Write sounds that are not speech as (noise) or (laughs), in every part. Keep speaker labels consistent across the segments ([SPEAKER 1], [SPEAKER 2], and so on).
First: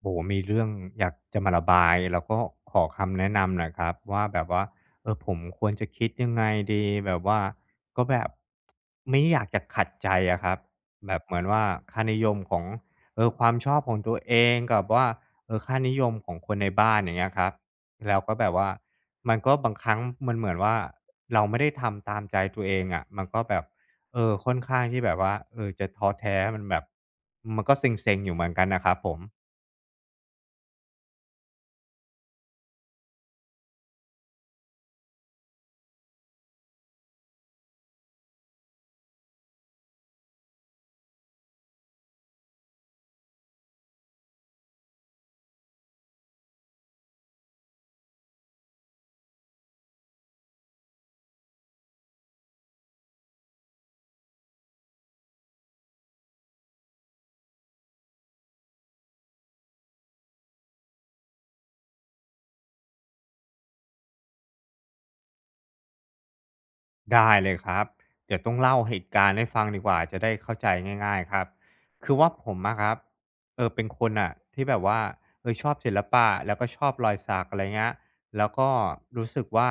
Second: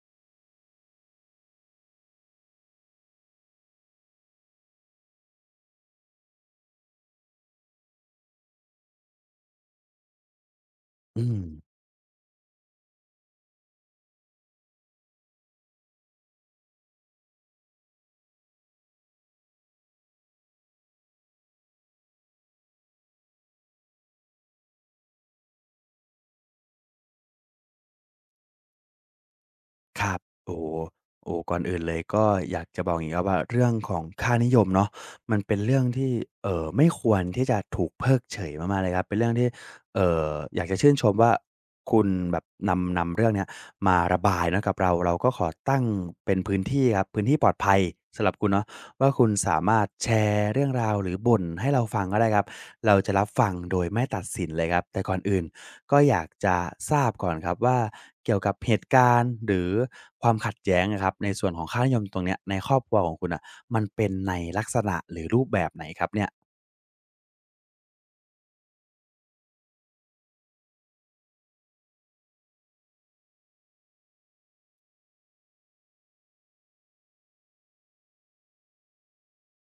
[SPEAKER 1] โอ้โหมีเรื่องอยากจะมาระบายแล้วก็ขอคำแนะนำหน่อครับว่าแบบว่าผมควรจะคิดยังไงดีแบบว่าก็แบบไม่อยากจะขัดใจอะครับแบบ
[SPEAKER 2] อื
[SPEAKER 1] เห
[SPEAKER 2] ม
[SPEAKER 1] มือนว่าค่านิยมของความชอบของตัวเองกับว่าค่านิยมของคนในบ้านอย่างเงี้ยครับแล้วก็แบบว่ามันก็บางครั้งมันเหมือนว่าเราไม่ได้ทำตามใจตัวเองอะมันก็แบบค่อนข้างที่แบบว่าจะท้อแท้มันแบบมันก็เซ็งๆอยู่เหมือนกันนะครับผม
[SPEAKER 2] ครับโอ้โฮโอ้ก่อนอื่นเลยก็อยากจะบอกอย่างงี้ครับว่าเรื่องของค่านิยมเนาะมันเป็นเรื่องที่ไม่ควรที่จะถูกเพิกเฉยมากๆเลยครับเป็นเรื่องที่เอ่ออยากจะชื่นชมว่าคุณแบบนำเรื่องเนี้ยมาระบายเนาะกับเราก็ขอตั้งเป็นพื้นที่ครับพื้นที่ปลอดภัยสำหรับคุณเนาะว่าคุณสามารถแชร์เรื่องราวหรือบ่นให้เราฟังก็ได้ครับเราจะรับฟังโดยไม่ตัดสินเลยครับแต่ก่อนอื่น ก็อยากจะทราบก่อนครับว่าเกี่ยวกับเหตุการณ์หรือความขัดแย้งอะครับในส่วนของค่านิยมตรงเนี้ยในครอบครัวของคุณน่ะมันเป็นในลักษณะหรือรูปแบบไหนครับเนี่ย
[SPEAKER 1] ได้เลยครับเดี๋ยวต้องเล่าเหตุการณ์ให้ฟังดีกว่าจะได้เข้าใจง่ายๆครับคือว่าผมอะครับเป็นคนอ่ะที่แบบว่าชอบศิลปะแล้วก็ชอบรอยสักอะไรเงี้ยแล้วก็รู้สึกว่า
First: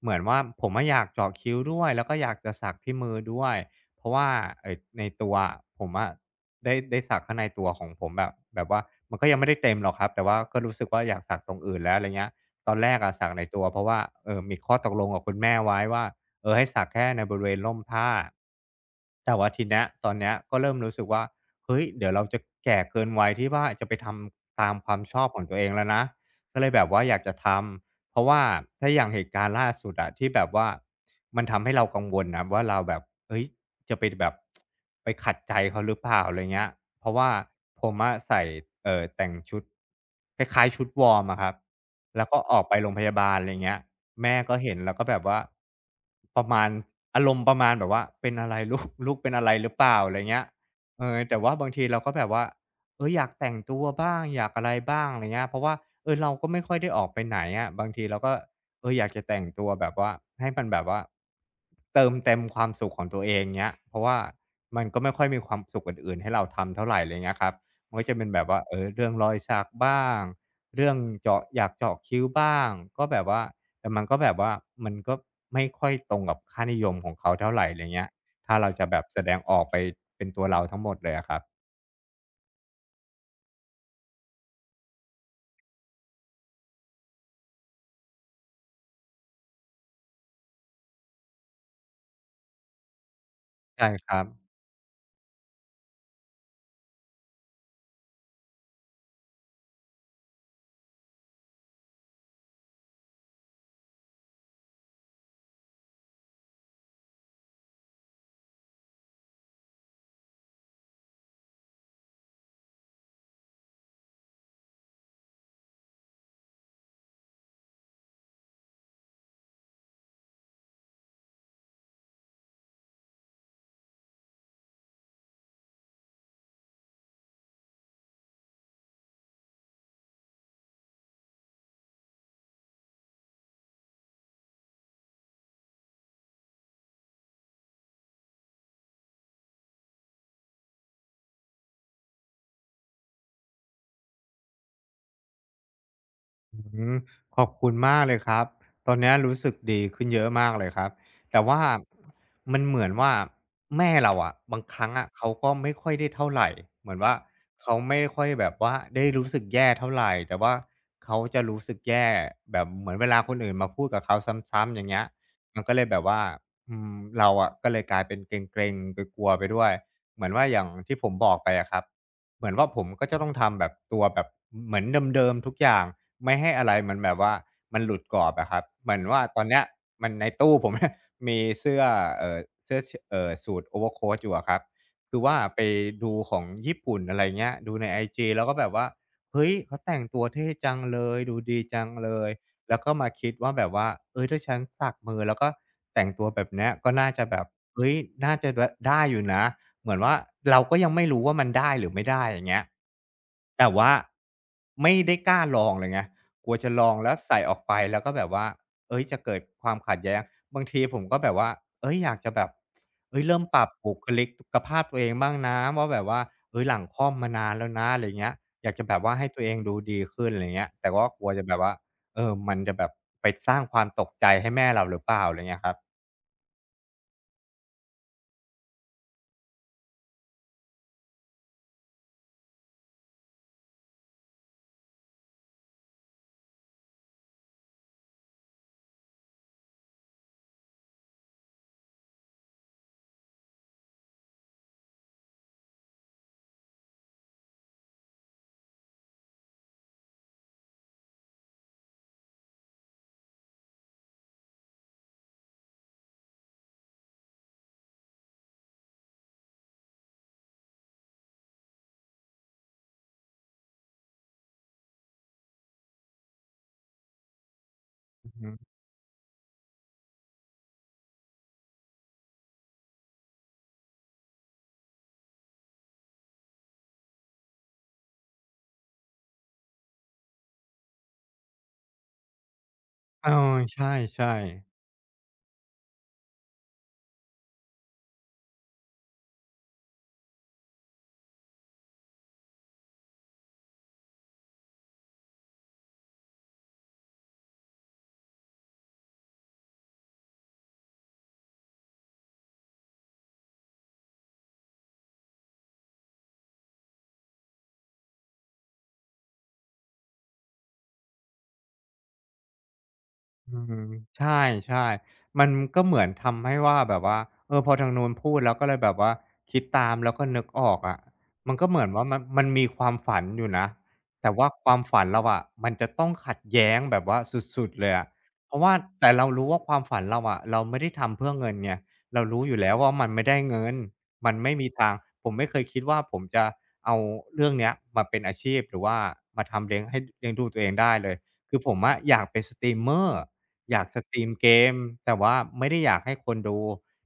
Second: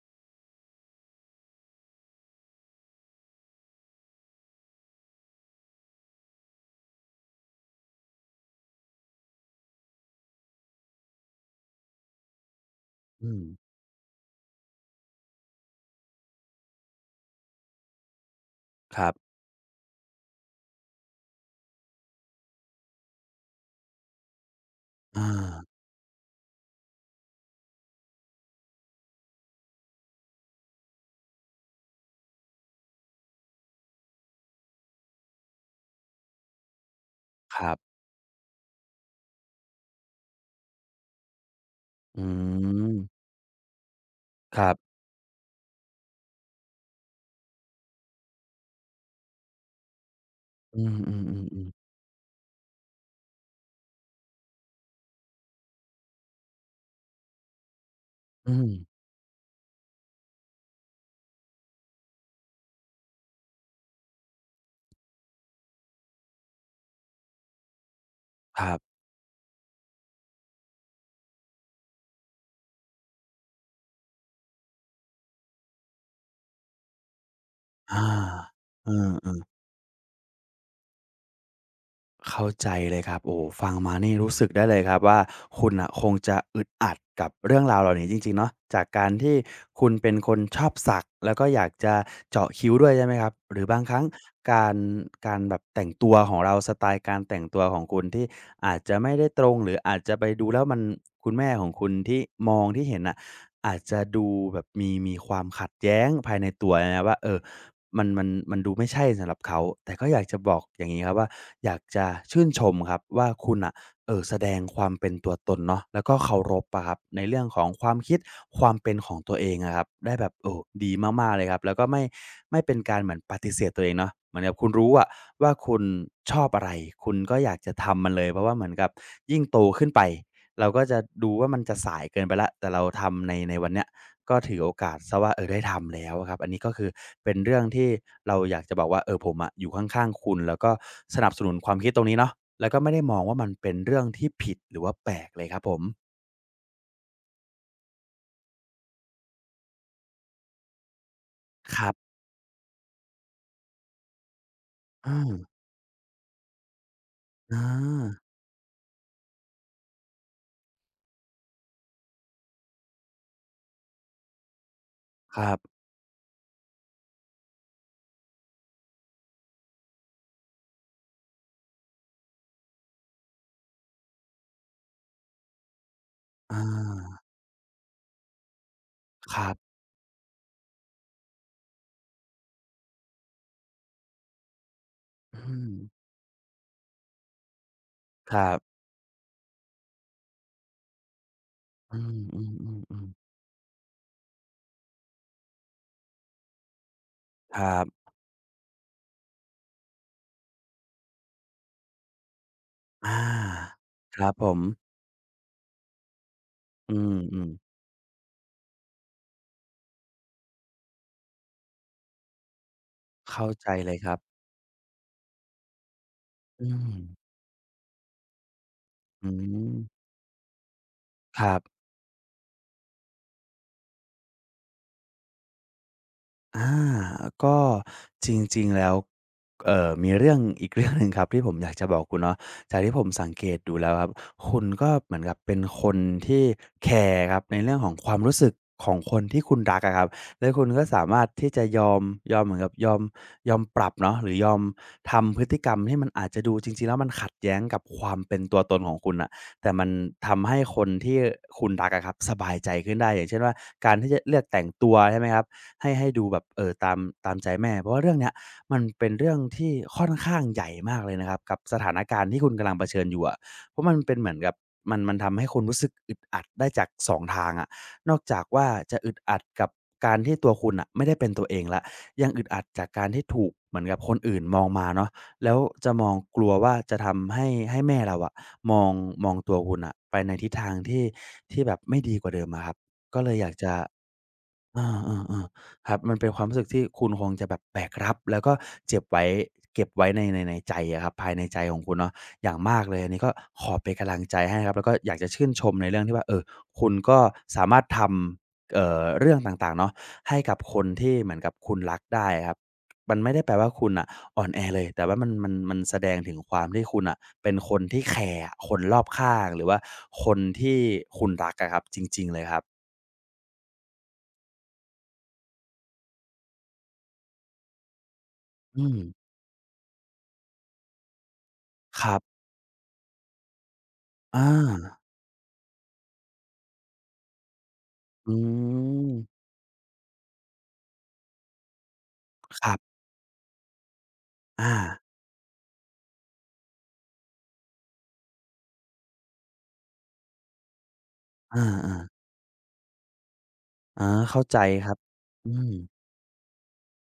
[SPEAKER 1] เหมือนว่าผมอะอยากเจาะคิ้วด้วยแล้วก็อยากจะสักที่มือด้วยเพราะว่าไอ้ในตัวอะผมอะได้สักข้างในตัวของผมแบบว่ามันก็ยังไม่ได้เต็มหรอกครับแต่ว่าก็รู้สึกว่าอยากสักตรงอื่นแล้วอะไรเงี้ยตอนแรกอะสั
[SPEAKER 2] อื
[SPEAKER 1] กใน
[SPEAKER 2] ม
[SPEAKER 1] ตัวเพราะว่ามีข้อตกลงกับคุณแม่ไว้ว่า ให้สักแค่ในบริเวณร่มผ้า
[SPEAKER 2] ครับ
[SPEAKER 1] แต่ว่าทีเนี้ยตอนเนี้ยก็เริ่มรู้สึกว่าเฮ้ยเดี๋ยวเราจะแก่เกินวัยที่ว่าจะไปทำตามความชอ
[SPEAKER 2] อา
[SPEAKER 1] บของตัวเองแล้วนะก็เลยแบบว่าอยากจะทำเพราะว่าถ้าอย่างเหตุการณ์ล่าสุดอะที่แบบว่ามันทำให้เรากังวลนะว่าเราแบบเฮ้ยจะไปแบบไปขัดใจเขาหรือเปล่าอะไรเงี้ยเพราะว่า
[SPEAKER 2] ครับ
[SPEAKER 1] ผมอะใส่แต่งชุดคล้ายๆชุดวอร์มอะครับ
[SPEAKER 2] อื
[SPEAKER 1] แล้วก็ออกไปโรงพยา
[SPEAKER 2] ม
[SPEAKER 1] บาลอะไรเงี้ยแม่ก็
[SPEAKER 2] ครั
[SPEAKER 1] เห็นแล้
[SPEAKER 2] บ
[SPEAKER 1] วก็แบบว่าประมาณอารมณ์ประมาณแบบว่าเป็นอะไรลูกเป็นอะไรหรือเปล่าอะไรเงี้ย
[SPEAKER 2] อื
[SPEAKER 1] แต่
[SPEAKER 2] ม
[SPEAKER 1] ว่าบา
[SPEAKER 2] ๆ
[SPEAKER 1] ง
[SPEAKER 2] ๆ
[SPEAKER 1] ที
[SPEAKER 2] ๆ
[SPEAKER 1] เราก็แบบว่าอยากแต่งตัวบ้างอยากอะไรบ้างอะไรเงี้ยเพราะว่าเราก็ไม่ค่อยได้ออกไปไหนอะบางทีเราก็
[SPEAKER 2] อืม
[SPEAKER 1] อยากจะแต่งตัวแบบว่าให้มันแบบว่าเติมเต็มความสุขของตัวเองเงี้ยเพราะว่ามันก็ไม่ค่อยมีความสุขอื่นๆให้เราทำเท่าไรไรเงี้ยครับมันก็จะเป็นแบบ
[SPEAKER 2] ค
[SPEAKER 1] ว่า
[SPEAKER 2] รับ
[SPEAKER 1] เรื่องรอยสักบ้าง เรื่องเจาะอยากเจาะคิ้วบ้างก็แบบว่าแต่มันก็แบบว่ามันก็ไม่ค่อยตรงกับค่านิยมของเขาเท่าไรไร
[SPEAKER 2] อา
[SPEAKER 1] เงี้ยถ้าเราจะ
[SPEAKER 2] เอ
[SPEAKER 1] แบบแสดง
[SPEAKER 2] อ
[SPEAKER 1] ออกไปเป็นตัวเราทั้งหมดเลยอะครับ
[SPEAKER 2] เข้าใจเลยครับโอ้ฟังมานี่รู้สึกได้เลยครับว่าคุณน่ะคงจะอึดอัดกับเรื่องราวเหล่านี้จริงๆเนาะจากการที่คุณเป็นคนชอบสักแล้วก็อยากจะเจาะคิ้วด้วยใช่ไหมครับหรือบาง
[SPEAKER 1] ใช่
[SPEAKER 2] ครั้ง
[SPEAKER 1] ครับ
[SPEAKER 2] การการแบบแต่งตัวของเราสไตล์การแต่งตัวของคุณที่อาจจะไม่ได้ตรงหรืออาจจะไปดูแล้วมันคุณแม่ของคุณที่มองที่เห็นน่ะอาจจะดูแบบมีความขัดแย้งภายในตัวนะครับว่าเออ มันดูไม่ใช่สำหรับเขาแต่ก็อยากจะบอกอย่างงี้ครับว่าอยากจะชื่นชมครับว่าคุณอ่ะ แสดงความเป็นตัวตนเนาะแล้วก็เคารพอะครับในเรื่องของความคิดความเป็นของตัวเองอะครับได้แบบโอ้ดีมากๆเลยครับแล้วก็ไม่เป็นการเหมือนปฏิเสธตัวเองเนาะเหมือนกับคุณรู้อะว่าคุณชอบอะไรคุณก็อยากจะทำมันเลยเพราะว่าเหมือนกับยิ่งโตขึ้นไปเราก็จะดูว่ามันจะสายเกินไปแล้วแต่เราทำในวันเนี้ย ก็ถือโอกาสซะว่าเออได้ทำแล้วอะครับอันนี้ก็คือเป็นเรื่องที่เราอยากจะบอกว่าเออผมอะอยู่ข้างๆคุณแล้วก็สนับสนุนความคิดตรงนี้เนาะแล้วก็ไม่ได้มองว่ามันเป็นเรื่องที่ผิดหรือว่าแปลกเลยครับผม
[SPEAKER 1] อืมขอบคุณมากเลยครับตอนเนี้ยรู้สึกดีขึ้นเยอะมากเลยครับแต่ว่า
[SPEAKER 2] ครับ
[SPEAKER 1] มันเหมือนว่าแม่เราอะบางครั้งอะ
[SPEAKER 2] อา
[SPEAKER 1] เขาก็ไม่ค่อยได้เท่าไหร่เหมือนว่า
[SPEAKER 2] อา
[SPEAKER 1] เขาไม่ค่อยแบบว่าได้รู้สึกแย่เท่าไหรแต่ว่าเขาจะรู้สึกแย่แบบเหมือนเวลาคนอื่นมาพูดกับเขาซ้ำๆอย่างเงี้ย
[SPEAKER 2] ครับ
[SPEAKER 1] มันก็เลยแบบว่าเราอะก็เลยกลายเป็นเกร็งๆไปกลัวๆไปด้วยเหมือนว่าอย่างที่ผมบอกไปอะครับ เหมือนว่าผมก็จะต้องทำแบบตัวแบบเหมือนเดิมๆทุกอย่างไม่ให้
[SPEAKER 2] อา
[SPEAKER 1] อะไรมันแบบว่ามันหลุดกรอบอะครับเหมือนว่า
[SPEAKER 2] ค
[SPEAKER 1] ตอน
[SPEAKER 2] รั
[SPEAKER 1] เนี้ย
[SPEAKER 2] บ
[SPEAKER 1] มันในตู้ผม (laughs) นมีเสื้อเอ่อเสื้อสูทโอเวอร์โคทอยู่อะครับคือว่า
[SPEAKER 2] อื
[SPEAKER 1] ไป
[SPEAKER 2] ม
[SPEAKER 1] ดูของญี่ปุ่นอะไรเงี้ยดูในไอจี
[SPEAKER 2] ค
[SPEAKER 1] แล้
[SPEAKER 2] รั
[SPEAKER 1] วก็แบบ
[SPEAKER 2] บ
[SPEAKER 1] ว่าเฮ้ยเขาแต่งตัวเท่จังเลยดูดีจัง
[SPEAKER 2] อ
[SPEAKER 1] เลย
[SPEAKER 2] ืม
[SPEAKER 1] แล้วก็
[SPEAKER 2] ๆๆ
[SPEAKER 1] มา
[SPEAKER 2] ๆ
[SPEAKER 1] คิดว่าแบบว่าเอ้ยถ้าฉันสักมือแล้วก็แต่งตัวแบบเนี้ยก็น่าจะแบบ
[SPEAKER 2] ครับ
[SPEAKER 1] เฮ้ยน่าจะได้อยู่นะ เหมือนว่าเราก็ยังไม่รู้ว่ามันได้หรือไม่ได้อย่างเงี้ย
[SPEAKER 2] อา
[SPEAKER 1] แต่ว่า
[SPEAKER 2] ครับผม
[SPEAKER 1] ไม่ได้กล้าลองเลยไงกลัวจะลอ
[SPEAKER 2] อื
[SPEAKER 1] งแล้วใส่
[SPEAKER 2] ม
[SPEAKER 1] ออกไป
[SPEAKER 2] ๆ
[SPEAKER 1] แล้วก็แบบว่าเอ้ยจะเกิดความขัดแย้งบางทีผมก็แบบว่าเอ้ยอยากจะแบบเอ้ยเริ่ม
[SPEAKER 2] เข้า
[SPEAKER 1] ปรั
[SPEAKER 2] ใจ
[SPEAKER 1] บ
[SPEAKER 2] เล
[SPEAKER 1] บุ
[SPEAKER 2] ยค
[SPEAKER 1] ค
[SPEAKER 2] รับ
[SPEAKER 1] ลิกภาพตัวเองบ้างนะว่าแบบว่าเอ้ย
[SPEAKER 2] อื
[SPEAKER 1] หลัง
[SPEAKER 2] ม
[SPEAKER 1] ค่อมมานานแล้วนะอะไรเงี้ยอยากจะแบบว่า
[SPEAKER 2] อื
[SPEAKER 1] ให้ตัวเองดูดี
[SPEAKER 2] ม
[SPEAKER 1] ขึ้นอะไรเงี้ยแต่ก็กลัว
[SPEAKER 2] ค
[SPEAKER 1] จะแบ
[SPEAKER 2] รั
[SPEAKER 1] บว่า
[SPEAKER 2] บ
[SPEAKER 1] มันจะแบบไปสร้างความตกใจให้แม่เราหรือเปล่าอะไรเงี้ยครับ
[SPEAKER 2] อาก็จริงๆแล้วมีเรื่อง (laughs) อีกเรื่องหนึ่งครับที่ผมอยากจะบอกคุณเนาะจากที่ผมสังเกตดูแล้วครับคุณก็เหมือนกับเป็นคนที่แคร์ครับในเรื่องของความรู้สึกของคนที่คุณรักอะครับแล้วคุณก็สามารถที่จะยอมเหมือนกับยอมปรับเนาะหรือยอมทำพฤติกรรมที่มันอาจจะดูจริงๆแล้วมันขัดแย้งกับความเป็นตัวตนของคุณน่ะแต่มันทำให้คนที่คุณรักอะครับสบายใจขึ้นได้อย่างเช่นว่าการที่จะเลือกแต่งตัวใช่ไหมครับ ให้ดูแบบเออตามใจแม่เพราะว่าเรื่องเนี้ยมันเป็นเรื่องที่ค่อนข้างใหญ่มากเลยนะครับกับสถานการณ์ที่คุณกำลังเผชิญอยู่อะเพราะมันเป็นเหมือนกับมันทำให้คนรู้สึกอึดอัดได้จากสองทางอะนอก
[SPEAKER 1] อือ
[SPEAKER 2] จาก
[SPEAKER 1] ฮึ
[SPEAKER 2] ว่าจะอึดอัดกับการที่ตัวคุณอ่ะไม่ได้เป็นตัวเองแล้วยังอึดอัดจากการที่ถูกเหมือนกับคนอื่นมองมาเนาะแล้วจะมองกลัวว่าจะทำให้แม่เราอะมองมองตัวคุณอ่ะไปในทิศทางที่แบบไม่ดีกว่าเดิมอะครับก็
[SPEAKER 1] เอ
[SPEAKER 2] เล
[SPEAKER 1] อ
[SPEAKER 2] ยอยากจะ
[SPEAKER 1] ใช่ๆ
[SPEAKER 2] เอาๆๆครับมันเป็นความรู้สึกที่คุณคงจะแบบแบกรับแล้วก็เจ็บไว้เก็บไว้ในใจอะครับภายในใจของคุณเนาะอย่างมากเลยอันนี้ก็ขอเป็นกำลังใจให้ครับแล้วก็อยากจะชื่นชมในเรื่องที่ว่าเออคุณก็สามารถทำเรื่องต่างๆเนาะให้กับคนที่เหมือนกับคุณรักได้อะครับมันไม่ได้แปลว่าคุณน่ะอ่อนแอเลยแต่ว่ามันแสดงถึงความที่คุณน่ะเป็นคนที่แคร์คนรอบข้างหรือว่าคนที่คุณรักอะครับจริงๆเลยครับ
[SPEAKER 1] อืมใช่ๆมันก็เหมือนทำให้ว่าแบบว่าเออพอทางนู้นพูดแล้วก็เลย
[SPEAKER 2] อื
[SPEAKER 1] แบ
[SPEAKER 2] ม
[SPEAKER 1] บว่าคิดตามแล้วก็นึกออกอะมันก็เหมือน
[SPEAKER 2] ค
[SPEAKER 1] ว่า
[SPEAKER 2] รั
[SPEAKER 1] มันมั
[SPEAKER 2] บ
[SPEAKER 1] นมีความฝันอยู่นะแต่
[SPEAKER 2] อ
[SPEAKER 1] ว่าความ
[SPEAKER 2] า
[SPEAKER 1] ฝันเราอะมันจะต้องขัดแย้งแบบว่าสุดๆเลยอะ
[SPEAKER 2] อื
[SPEAKER 1] เพราะว่าแต่
[SPEAKER 2] ม
[SPEAKER 1] เรารู้ว่าความฝันเราอะเราไม่ได้ทำเพื่อเงินไงเรารู้อยู่
[SPEAKER 2] ค
[SPEAKER 1] แล้
[SPEAKER 2] รั
[SPEAKER 1] วว่า
[SPEAKER 2] บ
[SPEAKER 1] มันไม่ได้เงินมันไม่มี
[SPEAKER 2] อา
[SPEAKER 1] ทางผมไม่เคยคิดว่าผมจะเอาเรื่องเนี้ยมาเป็นอาชีพหรือว่ามาทำเลี้ยงให้เลี้ยงดูตัวเองได้เลย
[SPEAKER 2] อ
[SPEAKER 1] คือผม
[SPEAKER 2] า
[SPEAKER 1] อะ
[SPEAKER 2] ๆ
[SPEAKER 1] อยากเป็นสตรีมเมอร์ อยากส
[SPEAKER 2] อา
[SPEAKER 1] ตรีม
[SPEAKER 2] เข้า
[SPEAKER 1] เก
[SPEAKER 2] ใจ
[SPEAKER 1] ม
[SPEAKER 2] ครับ
[SPEAKER 1] แต่ว่า
[SPEAKER 2] อื
[SPEAKER 1] ไม่
[SPEAKER 2] ม
[SPEAKER 1] ได้อยากให้คนดู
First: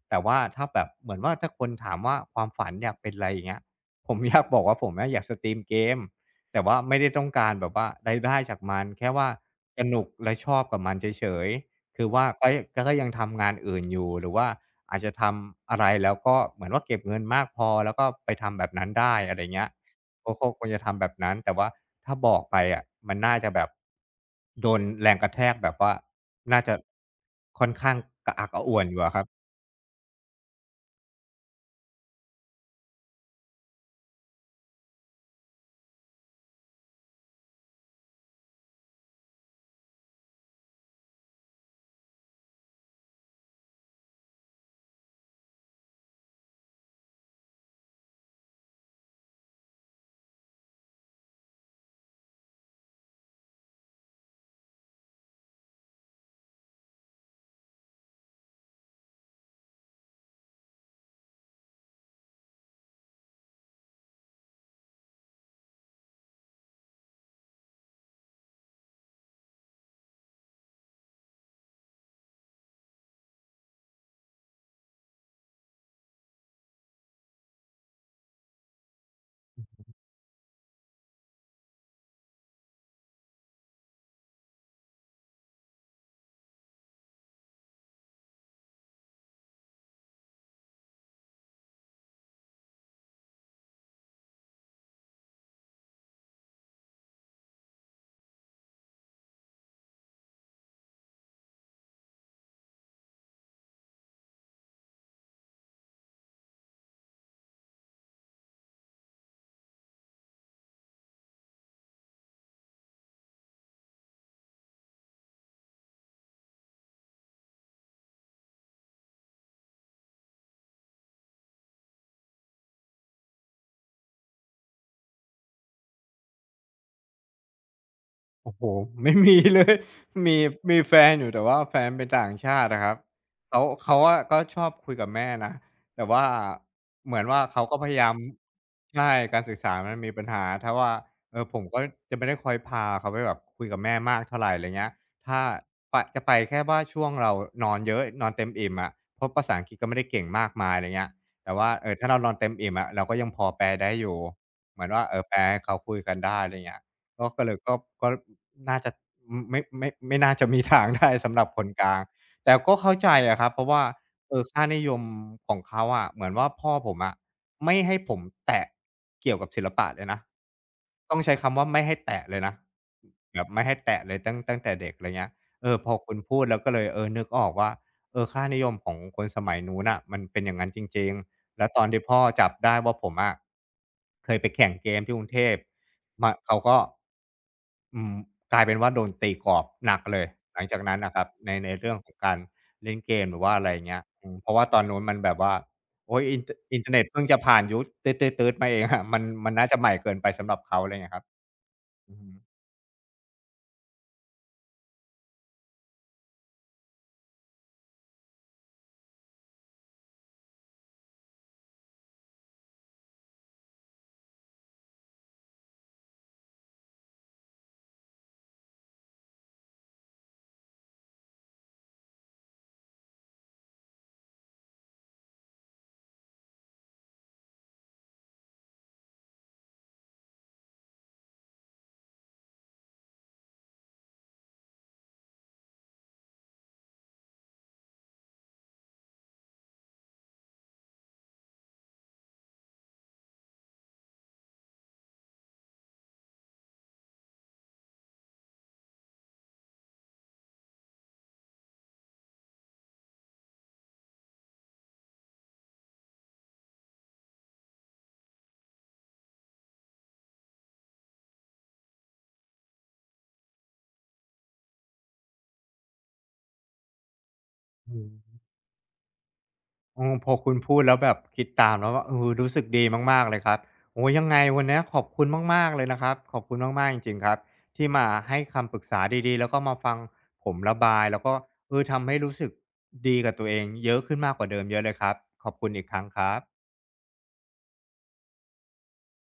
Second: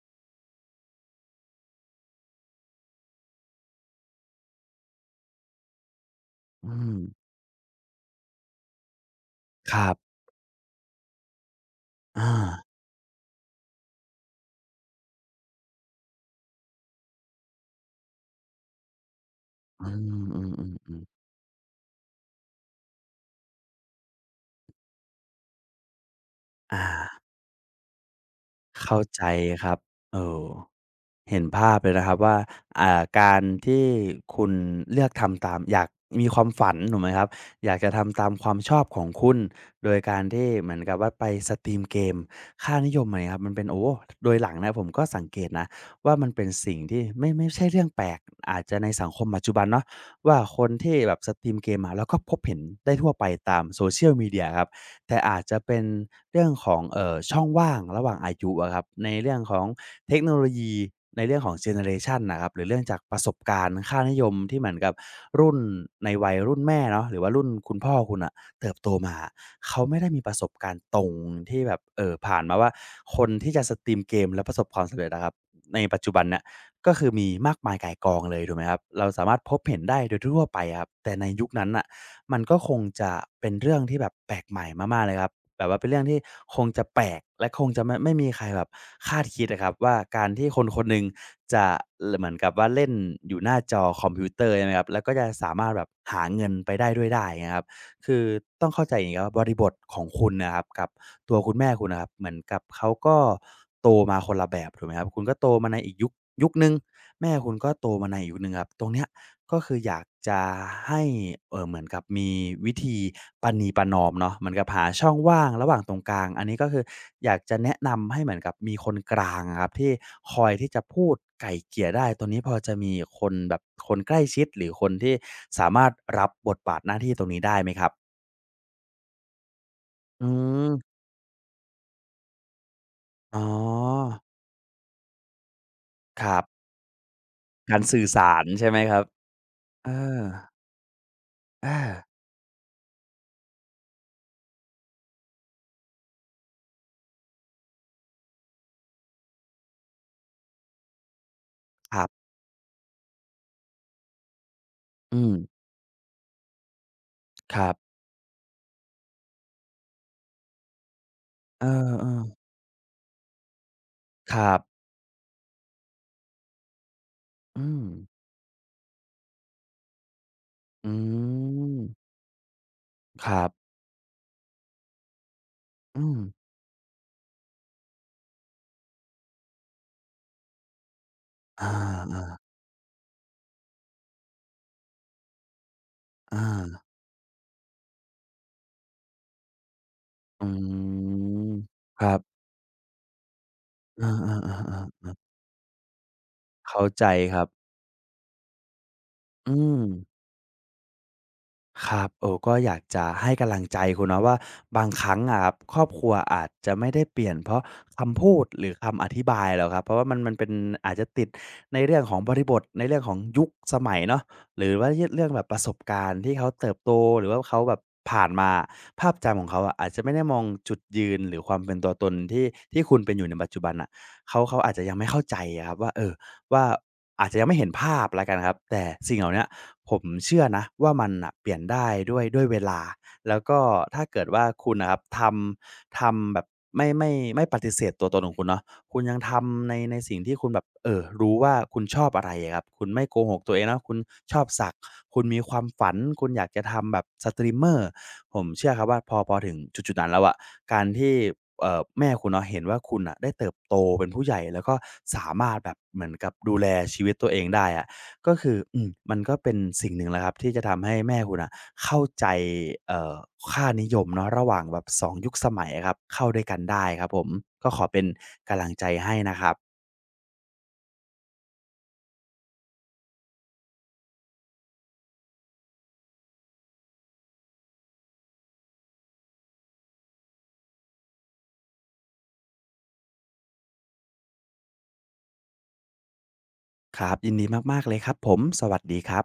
[SPEAKER 1] แต่ว่าถ้าแบบเหมือนว่าถ้าคนถามว่าความฝันอยากเป็นอะไรอย่างเงี้ยผมอยากบอกว่าผมอะอยากสตรีมเกมแต่
[SPEAKER 2] อื
[SPEAKER 1] ว่า
[SPEAKER 2] ม
[SPEAKER 1] ไม่ได้ต้องการแบบว่ารายได้จากมันแค่ว่า
[SPEAKER 2] ค
[SPEAKER 1] ส
[SPEAKER 2] รั
[SPEAKER 1] นุก
[SPEAKER 2] บ
[SPEAKER 1] และชอบกับมันเฉยๆคือว่า
[SPEAKER 2] อา
[SPEAKER 1] ก็ยังทำงานอื่นอยู่หรือว่าอาจจะทำอะไรแล้วก็เหมือนว่าเก็บเงินมากพอแล้วก็ไปทำแบบนั้นได้อะไรเงี้ย
[SPEAKER 2] อื
[SPEAKER 1] ก็ควร
[SPEAKER 2] ม
[SPEAKER 1] จะทำแบ
[SPEAKER 2] ๆๆ
[SPEAKER 1] บ
[SPEAKER 2] ๆ
[SPEAKER 1] นั้นแต่ว่าถ้าบอกไปอะมันน่าจะแบบโดนแรงกระแทกแบบว่าน่าจะ
[SPEAKER 2] อา
[SPEAKER 1] ค่อนข้างกระอักกระอ่วนอ
[SPEAKER 2] เข้า
[SPEAKER 1] ยู่อะค
[SPEAKER 2] ใจ
[SPEAKER 1] รับ
[SPEAKER 2] ครับเออเห็นภาพเลยนะครับว่าอ่า การที่คุณเลือกทำตามอยากมีความฝันถูกไหมครับอยากจะทำตามความชอบของคุณ โดยการที่เหมือนกับว่าไปสตรีมเกมค่านิยมอะเนยครับมันเป็นโอ้โดยหลังนะผมก็สังเกตนะว่ามันเป็นสิ่งที่ไม่ใช่เรื่องแปลก อาจจะในสังคมปัจจุบันเนาะว่าคนที่แบบสตรีมเกมอะเราก็พบเห็นได้ทั่วไปตาม social media ครับ แต่อาจจะเป็นเรื่องของช่องว่างระหว่างอายุอะครับในเรื่องของเทคโนโลยีในเรื่องของเจเนอเรชันนะครับหรือเรื่องจากประสบการณ์ค่านิยมที่เหมือนกับรุ่นในวัยรุ่นแม่เนาะหรือว่ารุ่นคุณพ่อคุณอ่ะเติบโตมาเขาไม่ได้มีประสบการณ์ตรงที่แบบผ่านมาว่าคนที่จะสตรีมเกมแล้วประสบความสำเร็จนะครับในปัจจุบันเนี่ยก็คือมีมากมายก่ายกองเลยถูกไหมครับเราสามารถพบเห็นได้โดยทั่วไปอะครับแต่ในยุคนั้นอ่ะ มันก็คงจะเป็นเรื่องที่แบบแปลกใหม่มากๆเลยครับแบบว่าเป็นเรื่องที่คงจะแปลกและคงจะไม่มีใครแบบคาดคิดอะครับว่าการที่คนคนหนึ่งจะลเหมือนกับว่าเล่นอยู่หน้าจอคอมพิวเตอร์ใช่ไหมครับแล้วก็จะสามารถแบบหาเงินไปได้ด้วยได้อย่างเงี้ยครับคือต้องเข้าใจอย่างงี้ครับบริบทของคุณน่ะครับกับตัวคุณแม่คุณน่ะครับเหมือนกับเขาก็โตมาคนละแบบถูกไหมครับคุณก็โตมาในอีกยุคหนึ่งแม่คุณก็โตมาในอีกยุคหนึ่งครับตรงเนี้ย ก็คืออยากจะให้เหมือนกับมีวิธีประนีประนอมเนาะเหมือนกับหาช่องว่างระหว่างตรงกลางอันนี้ก็คืออยากจะแนะนำให้เหมือนกับมีคนกลางอะครับที่คอยที่จะพูดไกล่เกลี่ยได้ตรงนี้พอจะมีคนแบบคนใกล้ชิดหรือคนที่สามารถรับบทบาทหน้าที่ตรงนี้ได้ไหมครับ
[SPEAKER 1] โอ้โฮ (laughs) ไม่มีเลย
[SPEAKER 2] อื
[SPEAKER 1] (laughs) มีมีแฟ
[SPEAKER 2] ม
[SPEAKER 1] นอยู่แต่ว่าแฟนเป็นต่างชาติอะครับ
[SPEAKER 2] อ๋
[SPEAKER 1] เขา
[SPEAKER 2] อ
[SPEAKER 1] อะก็ชอบคุยกับแม่นะแต่
[SPEAKER 2] ค
[SPEAKER 1] ว่า
[SPEAKER 2] รับ
[SPEAKER 1] เหมือนว่าเขา
[SPEAKER 2] กา
[SPEAKER 1] ก็
[SPEAKER 2] ร
[SPEAKER 1] พยา
[SPEAKER 2] สื่อ
[SPEAKER 1] ยาม
[SPEAKER 2] สารใช่ไหมครับ
[SPEAKER 1] ใช่การศึกษา
[SPEAKER 2] เอ
[SPEAKER 1] มันมี
[SPEAKER 2] อ
[SPEAKER 1] ปัญหาถ้าว่าเออผม
[SPEAKER 2] อา
[SPEAKER 1] ก็จะไม่ได้คอยพาเขาไปแบบคุยกับแม่มากเท่าไรเงี้ยถ้าปจะไปแค่ว่าช่วงเรานอนเยอะนอนเต็มอิ่มอะเพราะภาษาอังกฤษก็ไม่ได้เก่งมากมายไรเงี้ยแต่ว่าเอ
[SPEAKER 2] ค
[SPEAKER 1] อ
[SPEAKER 2] รั
[SPEAKER 1] ถ้าเราน
[SPEAKER 2] บ
[SPEAKER 1] อนเต็มอิ่มอะเราก็ยังพอแปลได้อยู่เหมือนว่าเอ
[SPEAKER 2] อื
[SPEAKER 1] อ
[SPEAKER 2] ม
[SPEAKER 1] แปลให้เขาคุยกันได้ไรเงี้ย ก็ก็เล
[SPEAKER 2] ค
[SPEAKER 1] ย
[SPEAKER 2] รั
[SPEAKER 1] ก็
[SPEAKER 2] บ
[SPEAKER 1] ก็น่าจะอืมไม่น่าจะมีทางได้ (laughs) สำหรับค
[SPEAKER 2] เ
[SPEAKER 1] นกลาง
[SPEAKER 2] ออ
[SPEAKER 1] แต่ก็เข้าใจอะครับเพราะว่า
[SPEAKER 2] ๆครับ
[SPEAKER 1] ค่านิยมของเขาอะเหมือนว่าพ่อผมอะ
[SPEAKER 2] อื
[SPEAKER 1] ไม่
[SPEAKER 2] ม
[SPEAKER 1] ให้ผมแตะเกี่ยวกับศิลปะเลยนะ
[SPEAKER 2] อื
[SPEAKER 1] ต้องใช้คำว่า
[SPEAKER 2] ม
[SPEAKER 1] ไม่ให้แตะเลยนะ
[SPEAKER 2] ค
[SPEAKER 1] แบ
[SPEAKER 2] รั
[SPEAKER 1] บ
[SPEAKER 2] บ
[SPEAKER 1] ไม่ให้แตะเลยตั้งแต่เด็กอะไรเงี้ยเออพอ
[SPEAKER 2] อื
[SPEAKER 1] คุ
[SPEAKER 2] ม
[SPEAKER 1] ณพูดแล้วก็เลยเออนึกออกว่าเออค่านิยมของคนสมัยนู้นน่ะมันเป็นอย่างงั้นจริงๆแล้
[SPEAKER 2] อา
[SPEAKER 1] วตอนที่พ่อ
[SPEAKER 2] ๆ
[SPEAKER 1] จับได้ว่าผมอะเคยไปแข่งเกมที่กรุงเทพ มา
[SPEAKER 2] อา
[SPEAKER 1] เขาก็อืมกลายเป็นว่าโดนตีกรอบหนักเลยหลังจาก
[SPEAKER 2] อื
[SPEAKER 1] นั้นน่ะครับใน
[SPEAKER 2] ม
[SPEAKER 1] ในเรื่อง
[SPEAKER 2] ค
[SPEAKER 1] ขอ
[SPEAKER 2] รั
[SPEAKER 1] ง
[SPEAKER 2] บ
[SPEAKER 1] การเล่นเกมหรือว่าอะไรอย่างเงี้
[SPEAKER 2] เอ
[SPEAKER 1] ย
[SPEAKER 2] อ
[SPEAKER 1] อืมเพราะว่าตอนนู้น
[SPEAKER 2] ๆๆๆ
[SPEAKER 1] มันแบบว่าโอ๊ยอิน
[SPEAKER 2] เข้า
[SPEAKER 1] เทอร์เน็
[SPEAKER 2] ใจ
[SPEAKER 1] ตเพิ่ง
[SPEAKER 2] ค
[SPEAKER 1] จะ
[SPEAKER 2] รับ
[SPEAKER 1] ผ่านยุคตื๊ดๆๆมาเองครับ (laughs) มัน
[SPEAKER 2] อื
[SPEAKER 1] มันน่าจะ
[SPEAKER 2] ม
[SPEAKER 1] ใหม่เกินไปสำหรับเขาอะไรเงี้ยครับ
[SPEAKER 2] ครับ
[SPEAKER 1] อือฮึ
[SPEAKER 2] โอ้ก็อยากจะให้กำลังใจคุณเนาะว่าบางครั้งอะครับครอบครัวอาจจะไม่ได้เปลี่ยนเพราะคำพูดหรือคำอธิบายหรอกครับเพราะว่ามันเป็นอาจจะติดในเรื่องของบริบทในเรื่องของยุคสมัยเนาะหรือว่าเรื่องแบบประสบการณ์ที่เขาเติบโตหรือว่าเขาแบบผ่านมาภาพจำของเขาอะอาจจะไม่ได้มองจุดยืนหรือความเป็นตัวตนที่คุณเป็นอยู่ในปัจจุบันอ่ะเขาอาจจะยังไม่เข้าใจอะครับว่าเออว่าอาจจะยังไม่เห็นภาพล้กันครับแต่สิ่งเหล่าเนี้ย ผมเชื่อนะว่ามันน่ะเปลี่ยนได้ด้วยเวลาแล้วก็ถ้าเกิดว่าคุณนะครับทำแบบไม่ปฏิเสธตัวตนของคุณเนาะคุณยังทำในสิ่งที่คุณแบบเออรู้ว่าคุณชอบอะไรอะครับคุณไม่โกหกตัวเองนะคุณชอบสักคุณมีความฝันคุณอยากจะทำแบบสตรีมเมอร์ผมเชื่อครับว่าพอถึงจุดๆนั้นแล้วอะการที่แม่คุณเนาะเห็นว่าคุณอะได้เติบโตเป็นผู้ใหญ่แล้วก็สามารถแบบเหมือนกับดูแลชีวิตตัวเองได้อะ ก็คืออืมมันก็เป็นสิ่งหนึ่งแหละครับที่จะทำให้แม่คุณน่ะเข้าใจเอ่อค่านิยมเนาะระหว่างแบบสองยุคสมัยอะครับเข้าด้วยกันได้ครับผมก็ขอเป็
[SPEAKER 1] อื
[SPEAKER 2] น
[SPEAKER 1] ม
[SPEAKER 2] กำลังใจให้นะครับ
[SPEAKER 1] โอืพอคุณพูดแล้วแบบคิดตามแล้วว่าเออรู้สึกดีมากๆเลยครับโอ้โฮยังไงวันเนี้ยขอบคุณมากๆเลยนะครับขอบคุณมากๆจริงๆครับที่มาให้คำปรึกษาดีๆแล้วก็มาฟังผมระบายแล้วก็เออทำให้รู้สึกดีกับตัวเองเยอะขึ้นมากกว่าเดิมเยอะเลยครับขอบคุณอีกครั้งครับ
[SPEAKER 2] ครับยินดีมากๆเลยครับผมสวัสดีครับ